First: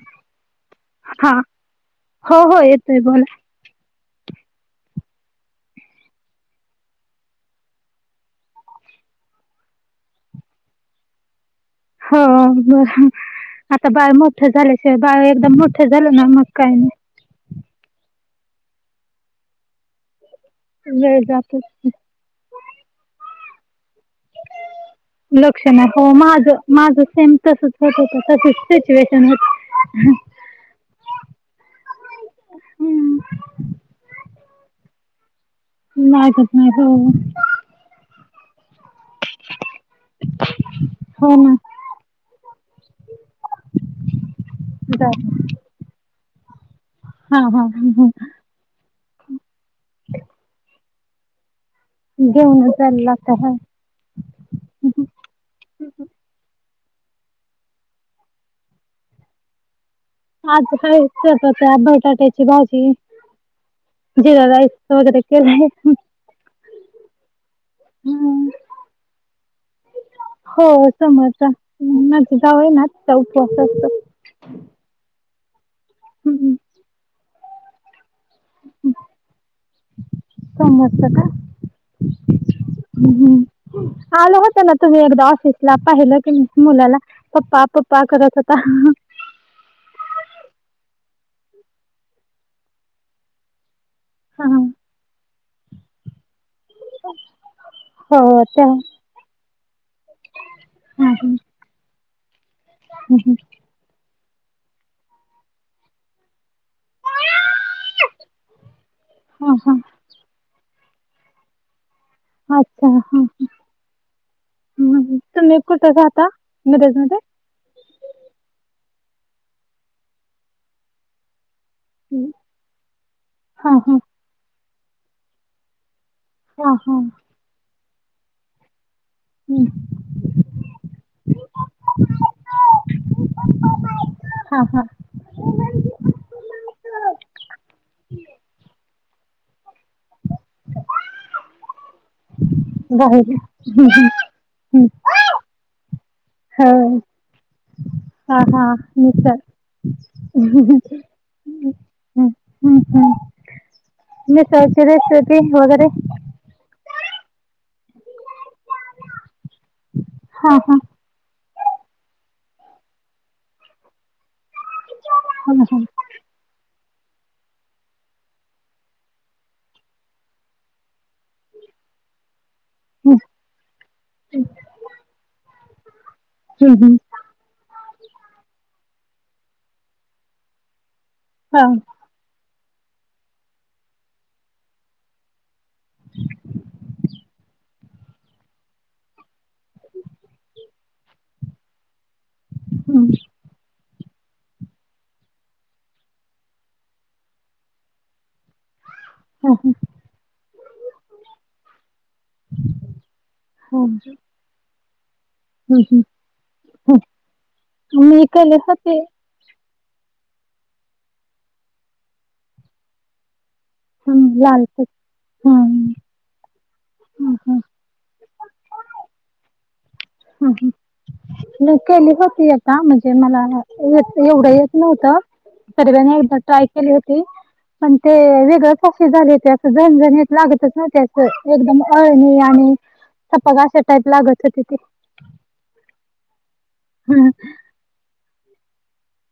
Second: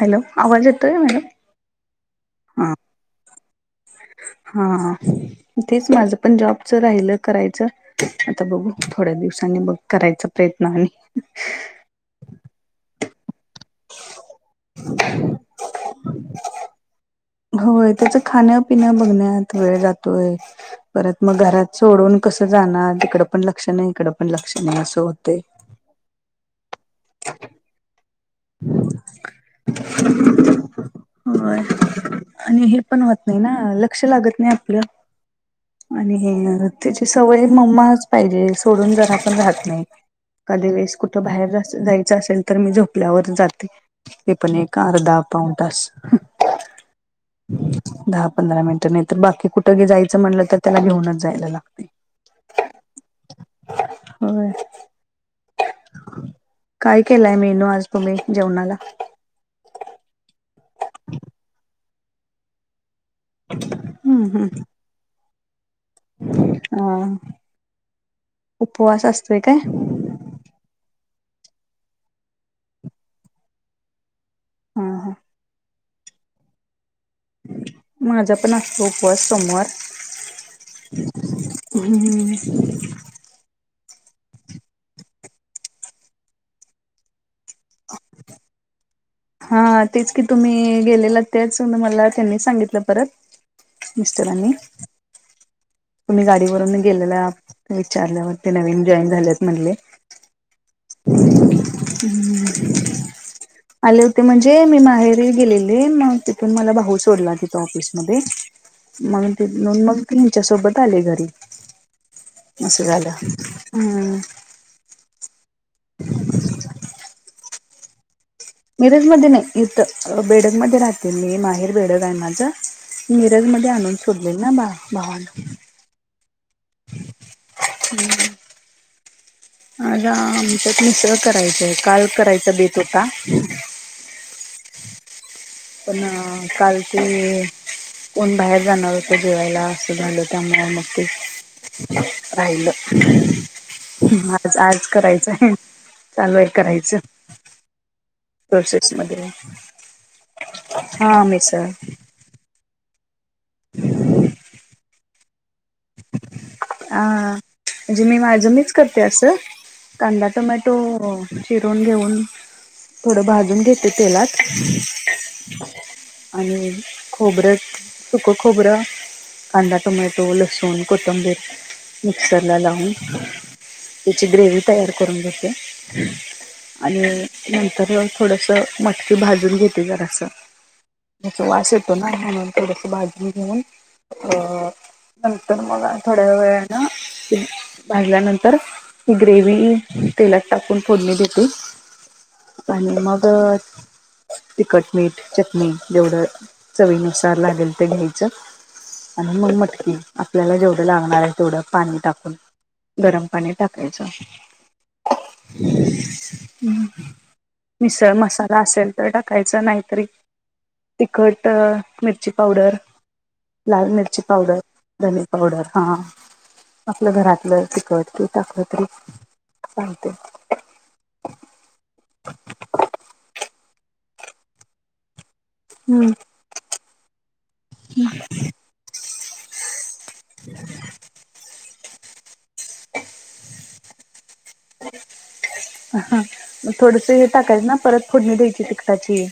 Hello आवाज येतो आहे मॅडम. हा हो हो येतोय बोला. हा हा तेच माझ पण जॉबच राहिलं करायचं. आता बघू थोड्या दिवसांनी बघ करायचा प्रयत्न आणि हो बर आता बाळ मोठं झाल्याशिवाय बाळ एकदम मोठं झालं ना मग काही नाही. होय, त्याच खाणपिण बघण्यात वेळ जातोय वेळ परत मग जातो घरात सोडून कसं जाणार, तिकड पण लक्ष नाही, इकडं पण लक्ष नाही, असं होत लक्ष नाही, हो माझ माझं सेम तसच होत होत तशीच सिच्युएशन हाय होय, आणि हे पण होत नाही ना, लक्ष लागत नाही आपलं. आणि लागत हे नाही हो त्याची सवय मम्माच पाहिजे, सोडून जरा पण राहत नाही, कधी वेळेस कुठं हो बाहेर ना जा जायच असेल तर, मी झोपल्यावर जाते. ते पण एक जा अर्धा पाऊण तास. हा हा हा हा. दहा पंधरा मिनिटं नाही तर, बाकी कुठ बी जायचं म्हणलं तर त्याला घेऊनच जायला लागतय. घेऊन जायला लागते, हा. व्हय. काय केलाय मेन्यू आज तुम्ही जेवणाला? आज काय [unintelligible] बटाट्याची भाजी, हम्म जिरा राईस. अस वैगेरे केलय. हा उपवास असतोय काय? हो, सोमवारचा माझी जाऊ आहे ना तिचा उपवास असतो. हा हम्म हम्म. माझ्या पण असतो उपवास सोमवार समोरचा का हम्म हम्म. आल होतं ना, तुम्ही एकदा ऑफिसला पाहिलं की मुलाला? पप्पा- पप्पा करत होता. [inaudible] हा तेच की तुम्ही गेलेला, तेच मला त्यांनी सांगितलं परत. हा. मिस्टरांनी. तुम्ही गाडीवरून गेलेला, हो विचारल्यावर ते त्या नवीन जॉईन झालेत म्हणले. [inaudible] हम्म हम्म- हम्म आले होते म्हणजे मी माहेरी गेलेली मग तिथून मला भाऊ सोडला तिथं ऑफिसमध्ये. मग हा. तेथून हा. मग तुमच्या सोबत आले घरी. अस अच्छा हा, झाल हम्म. हा. तुम्ही कुठ राहता मिरज मध्ये? मिरज मध्ये नाही, इथं बेडगमध्ये राहते मी माहेर बेडग हाय माझ हा मिरजमध्ये आणून हा सोडलेल ना भा भावान. हा- हा. [inaudible] हम्म हम्म. आज आमच्यात मिसळ [inaudible] करायचेय, काल करायचं बेत होता. [inaudible] हा -हा पण काल ते, कोण बाहेर जाणार होत जेवायला असं झाल. [inaudible] [unintelligible] राहिलं, बाहेर आता आज हम्म. करायचंय. [inaudible] चालूय हो करायचं. हा- हा प्रोसेस मी मध्ये तर [inaudible] हा, मिसळ. हम्म -हम्म मिसळ ची रेसिपी वैगेरे [inaudible] आ म्हणजे, मी माझ मीच करते असं, कांदा हा हा टोमॅटो चिरून घेऊन थोडं भाजून घेते तेलात. [inaudible] हम् [unintelligible] [inaudible] हम आणि खोबरं -सुकं खोबरं, कांदा, टोमॅटो, लसूण सून, कोंथबीर [inaudible] मिक्सरला लावून हम्म, त्याची ग्रेव्ही तयार करून घेते. हम्म. आणि नंतर थोडसं मटकी भाजून घेते जरास. मग हा, वास येतो ना म्हणून थोडस भाजून घेऊन अ नंतर मला थोड्या वेळान ते भाजल्यानंतर [inaudible] ही ग्रेव्ही तेलात टाकून फोडणी देते. [inaudible] आणि हम्म. मग [inaudible] तिखट, मीठ, चटणी जेवढं चवीनुसार लागेल ते घ्यायचं. [inaudible] आणि हा, मग हा, मटकी. आपल्याला जेवढं लागणार आहे तेवढं पाणी टाकून गरम पाणी हा. टाकायचं. हं, हं, हं. मिसळ मी केले मसाला असेल होते तर‌ टाक कायचा नाहीतरी तिखट, मिरची पावडर लाल हं, मिरची पावडर. लाल तिख धने पावडर हा हं, आपलं हं, हं, घरातलं तिखट टाकल तरी चालतय. हा- हा म केली होती आता म्हणजे मला येत एवढं- येत नव्हतं. [inaudible] हम्म. तरीरानी एकदा ट्राय केली होती, पण ते वेगळ च अशी झाली होती, असं झणझणीत लागतच न्हवती, अशी एकदम अळणी णी सपाक अश्या टाईप लागत होती ती. हं, मग थोडस हे हं, टाकायचं ना परत फोडणी द्यायची तिकटाची.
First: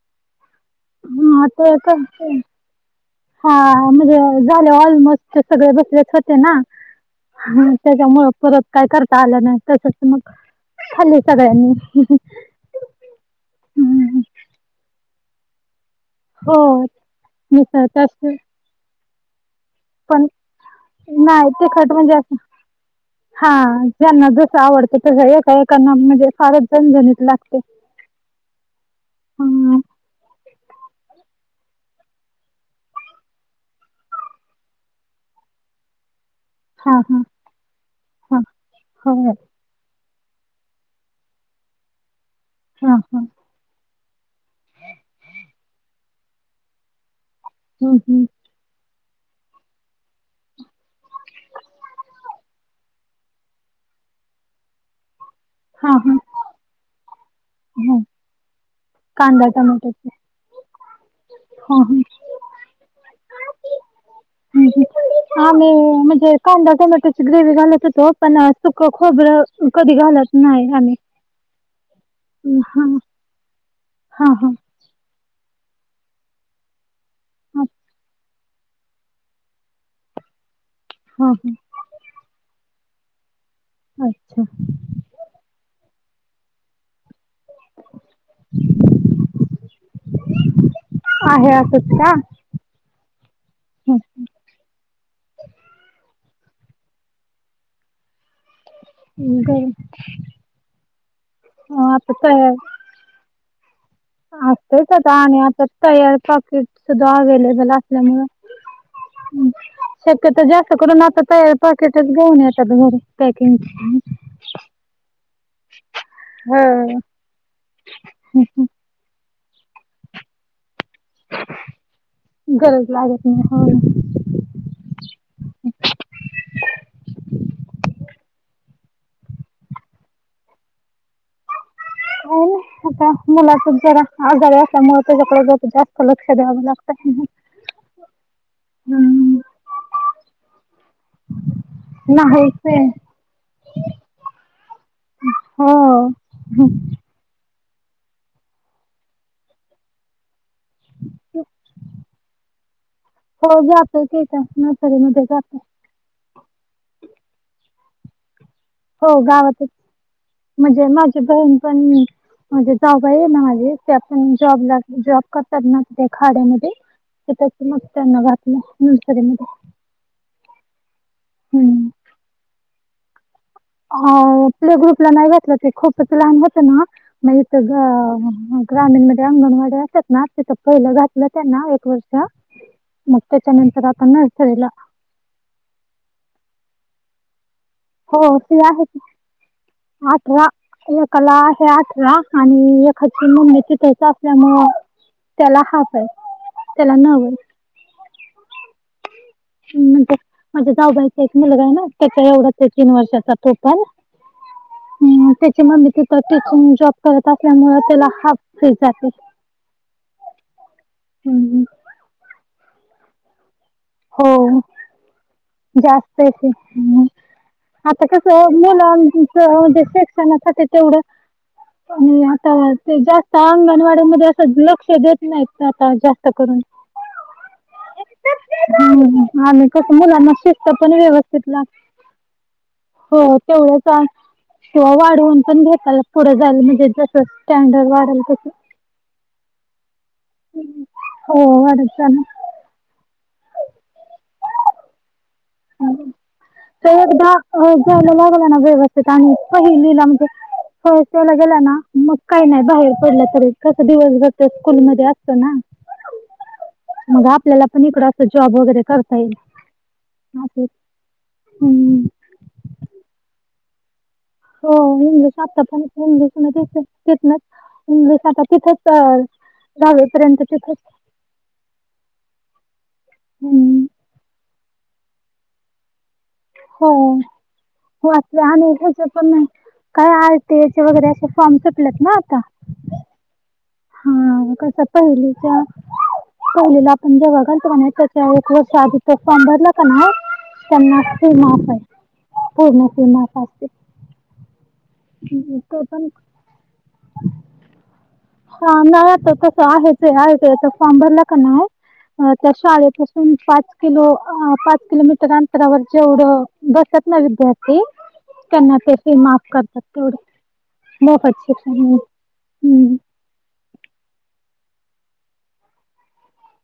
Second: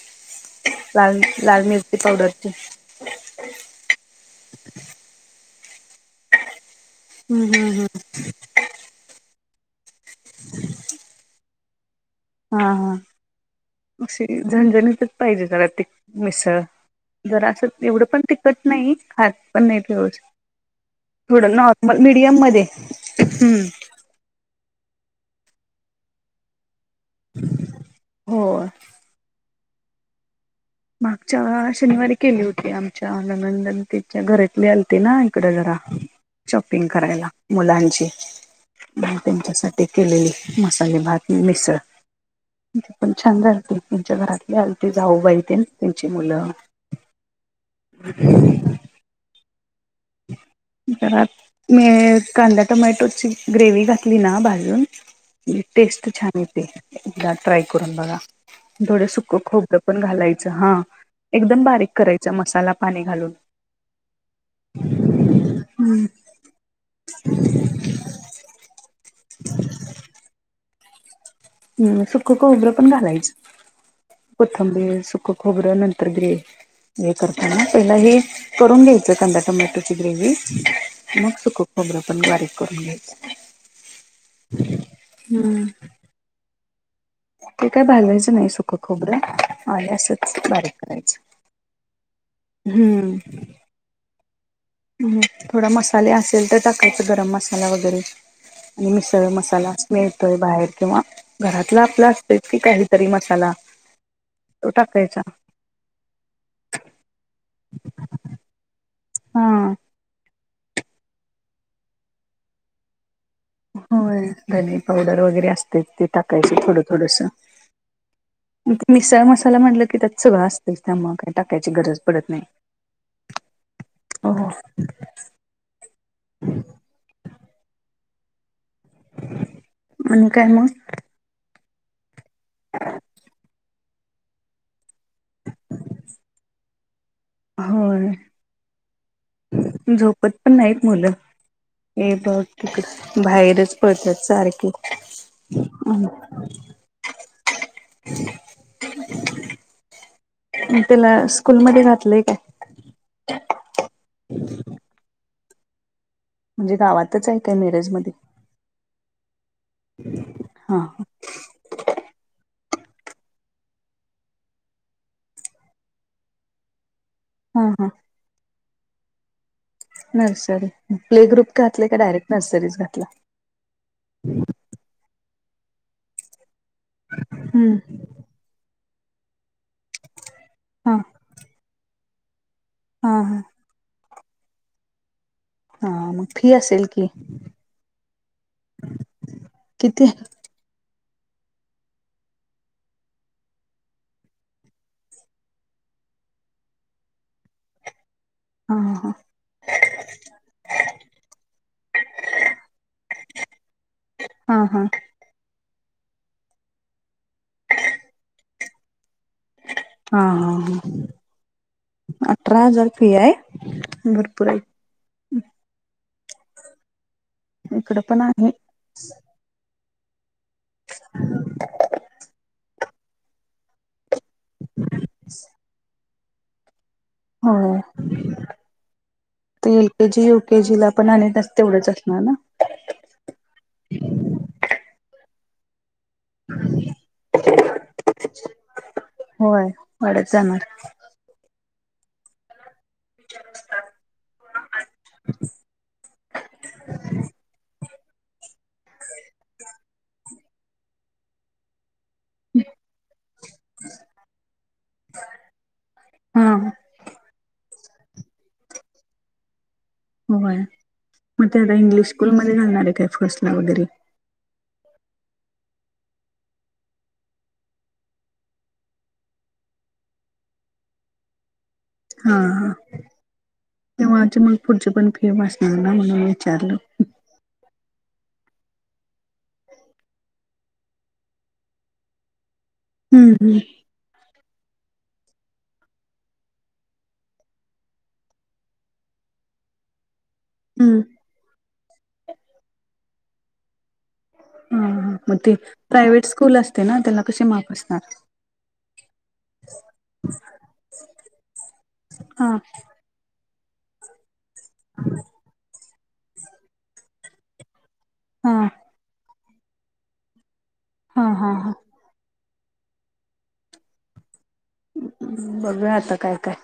लाल हं -लाल ते मिरची कसं पावडरची [inaudible] हा म्हणजे झाले ऑलमोस्ट सगळे बसलेच होते ना. हम्म हम्म हां हम्म. त्यांच्या मुळं परंत कायं करतां आलं नाहीं तसंच मंग खालं सगळ्यांनी हां हां हं, हं. अशी झणझणीतचं पाहिजे जरां ती हो मिसळं जरां असं मिसळत एवढं पणं असते तिखंट नाहीं खातं पणं नाहीं पण नाही थोडं तिखट नॉर्मल मीडियंम मध्यें हां ज्यांनां जसं आवडतं तरं काकांना म्हणंजे फारं झणझणीतं लागते हो. हम्म मागच्यां शनिवारी केली होती आमच्यां ननंदनतीच्यां घरांतले आलते नां इकडं जरां शॉपिंग हा हा करायंला मुलांणची हा हो हो. त्यांच्यासाठी ते केलेले मसाले भातं मिसळं ते हा पणं हा छान झालं त्यांच्या घरांतले आलते जाऊंबाई ते त्यांची मुलं हम्मं हमं घरांत मी कांदा टोमॅटोची ग्रेवी घातली नां भाजूंन हा टेस्टं हा छान येते एकदां ट्रायं करूंन हो बघां थोडं सुकं कांदा खोबरं पणं टोमॅटोची घालायचं हां एकदंम हा हा बारीक करायचं मसालां पाणी घालूंन हां मी म्हंणजे कांदा टोमॅटोची ग्रेवी घालतं होतो पणं सुखं खोबरं कधीं घालतं नाहीं आम्हीं हंम सुखं खोबरं पणं घालायचं हा हा कोथिंबीर सुखं खोबरं नंतर ग्रे पहिला हे करूंन घ्यांयचं कांदा टोमॅटोची ग्रेव्ही हा मंग हा सुखं खोबरं पणं बारीक करूंन घ्यायचं अच्छा हम्मं ते कायं भाजांयचं नाहीं सुखं खोबरं आले असंच बारीक करायचं आहे असतं कां हम्मं हुं थोडां मसाले असेल तरं टाकायचं गरमं मसालां वगैरें आणि मिसळं बरं मसालां मिळतोयं बाहेर किंवा घरातलां आपलं आता असतंच की कांहीं तरी मसालां असतेचं आतां आणि आतां तयार पॉकेट सुद्धां अवेलेबल असल्यामुळें हा शक्यंतो जास्तं करूंन आतां तयार पाकेटचं घेऊन येतातं घरं पॅकिंग होयं धने पावडंर वगैरें असतें ते ते टाकायचं थोडं होय. थोडंसं मिसळं मसालां म्हटलं की त्यांत सगळं असतं त्यामुळें कांहीं टाकांयची गरजं पडतं गरज लागत नाही नाहीं हो मंग कायं मंग हो खोटां मुलांचा जरां आजारी असल्यांमुळें त्यांच्याकडे जरां जास्तं लक्ष द्यावं लागतं होयं झोपतं पणं नाहीत मुलं ए बघं नाहीच आहे ठीक बाहेरचं पळतांत सारखी हो हम्मं हमं मंग त्यांला स्कूंलमंध्ये घातलंय कायं हो जातोयं ते कां नर्सरीमंध्यें जातोयं म्हणंजे गांवातच आहे कायं मिरज मध्यें हो गांवातच आहे हा म्हणजे माझी बहीण पणं म्हणजे जाऊंबाई आहे नां माझी ते पा जॉब लां जॉब करतातं नां खाड्यांमध्यें ते त्यांचं हा मंग हा त्यांना घातलं नर्सरीमंध्यें नर्सरी प्ले ग्रुप घांतले कां डायरेक्टं नर्सरी घातलं अ प्ले ग्रुपला नाही घातले ते खूपच लहान होत ना मग इथेच हम्म ग्रामीण मध्ये अंगणवाडी असते ना तिथं हा पहिलं घातलं त्यांना एक वर्ष मग हा हा त्याच्या नंतर आता नर्सरीला हा मग फी असेल की हो फी आहे की किती? आठरा एकाला आहे आठरा आणि एकाला महिन्याची फी असल्यामुळे त्याला हाफ आहे त्याला नाय एवढी हा ह हा म्हणजे माझे जाऊबाईचा एक मुलगा आहे ना त्याच्या एवढाच तीन वर्षाचा तो पण हा हा हम्म, त्याची मम्मी तिथे टीचिंग जॉब करत असल्यामुळे त्याला हाफ फी जाते हा हा ह हम्म. अठरा हजार फी हाय हो जास्त आहे फी इकडं आता पण कस आहे मुलांचे शिक्षण तेवढ आता ते जास्त अंगणवाडी मध्ये असते लक्ष देत नाहीत आता जास्त करून होय हम्म. आणि एल कसं केजी मुलांना शिस्त यूकेजी ला पण आणि व्यवस्थित लाग तेवढंच असणार ना हो चालेल तेवढ्याच ति वाढवून पण घे पुढं झाल म्हणजे जस स्टँडर्ड वाढेल तसं होय वाढत जाणार हो वाढत जाणार चार वाजता पूर्ण ते एकदा शाळेला लागला ना व्यवस्थित आणि पहिली ला म्हणजे गेला ना म्हणजे काही नाही बाहेर पडलं तरी कस दिवसभर स्कूल मध्ये असत ना हा मग आपल्याला पण इकड अस जॉब वगैरे करता येईल होय असं मग ते आता हम्म. इंग्लिश स्कूलमध्ये घालणार आहे काय फर्स्ट ला वगैरे हो इंगशात इंगशात तथच [unintelligible] दहावी पर्यंत ठीक होत हा हा हम् तेव्हा ज मग फुडचे [unintelligible] पण फिए बशी न ना म्हणे हो आपल्या अनोळखीच पण नाही काय आयटीयेचे वगैरे असे फॉर्म सुटलेत ना आता हम्म हम्म हा कसं पहिलेच्या पयलीला आपण जेव्हा गेलतो कणे बघालच म्हण त्याच्या एक वर्ष आधी त फॉर्म भरला का [unintelligible] हम्म हम्म त्यांना फी माफ आहे पूर्ण फी माफ असते ह मग ते प्रायव्हेट स्कूल असते ना त्यांना कशी माफ असणार हा नाही आता कसं आहे ते आहे आयटीयसचे याचा फॉर्म भरला का नाही हा त्या शाळेत पाच किलो पाच किलोमीटर अंतरावर जेवढं बसत ना विद्यार्थ ते हा त्यांना ते फी माफ करतात तेवढी हा मोफत हा हा शिक्षण मिळते हम्म बघूया आता काय काय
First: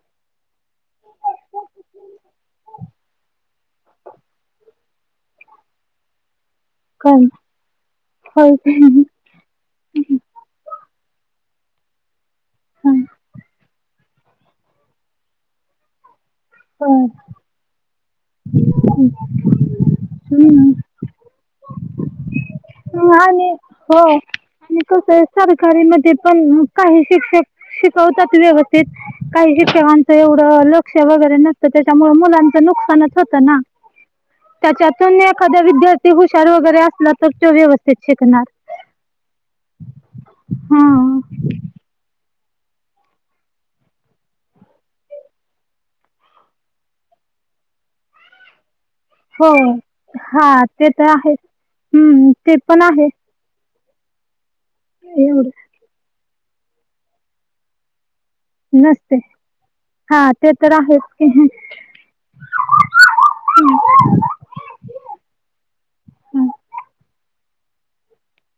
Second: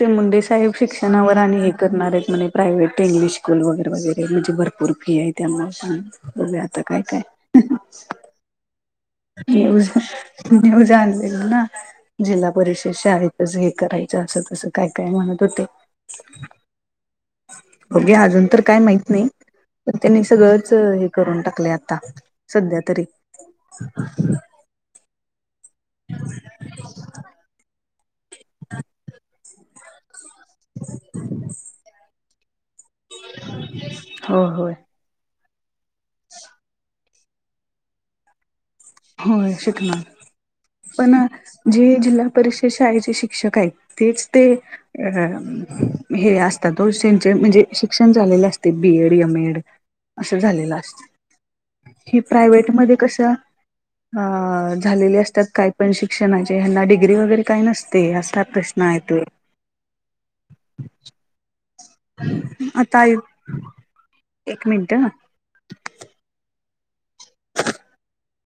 ते मुंडे साहेब शिक्षणावर आणि हे करणार आहेत म्हे प्रायव्हेट इंगलिश स्कूल वगैरे वगैरे म्हणजे भर पुर्ण फी आहे त्यांना सांग बघूया आता काय काय हो का न्यूज न्यूज आणलेल ना जिल्हा हा, परिषद शाळेतच हे करायच असं तसं काय काय म्हणत होते हम बघूया अजून तर काय माहित नाही तर त्यांनी सगळंच हम्म. हे करून टाकले आता सध्या तरी आणि हो आणि कस आहे सरकारी मध्ये पण काही शिक्षक शिकवतात व्यवस्थित काही शिक्षकां हो ऐवढ लक्ष वगरे न त्याच्यामुळे मुलांच नुकसानच होत ना हो होय त्याच्यात तन एखाद्या विद्यार्थी हुशार वगैरे असला तर तो व्यवस्थेत शिकणार होय शिकणार पण हां जे जिल्हा परिषद शाळेचे शिक्षक आहेत तेच ते अ हे असतात तो त्यांचे म्हणजे शिक्षण झालेले असते बीएड एम हो एड अस हां झालेलं ते अस तर आहेच हे ते प्रायवेट पण मधे आहे कस अ झालेली असतात एवढं काय पण शिक्षणाचे ह्यांना डिग्री वगैरे काही नसते असतात नसते हा ते तर आहेच की आता एक मिनट आ [inaudible]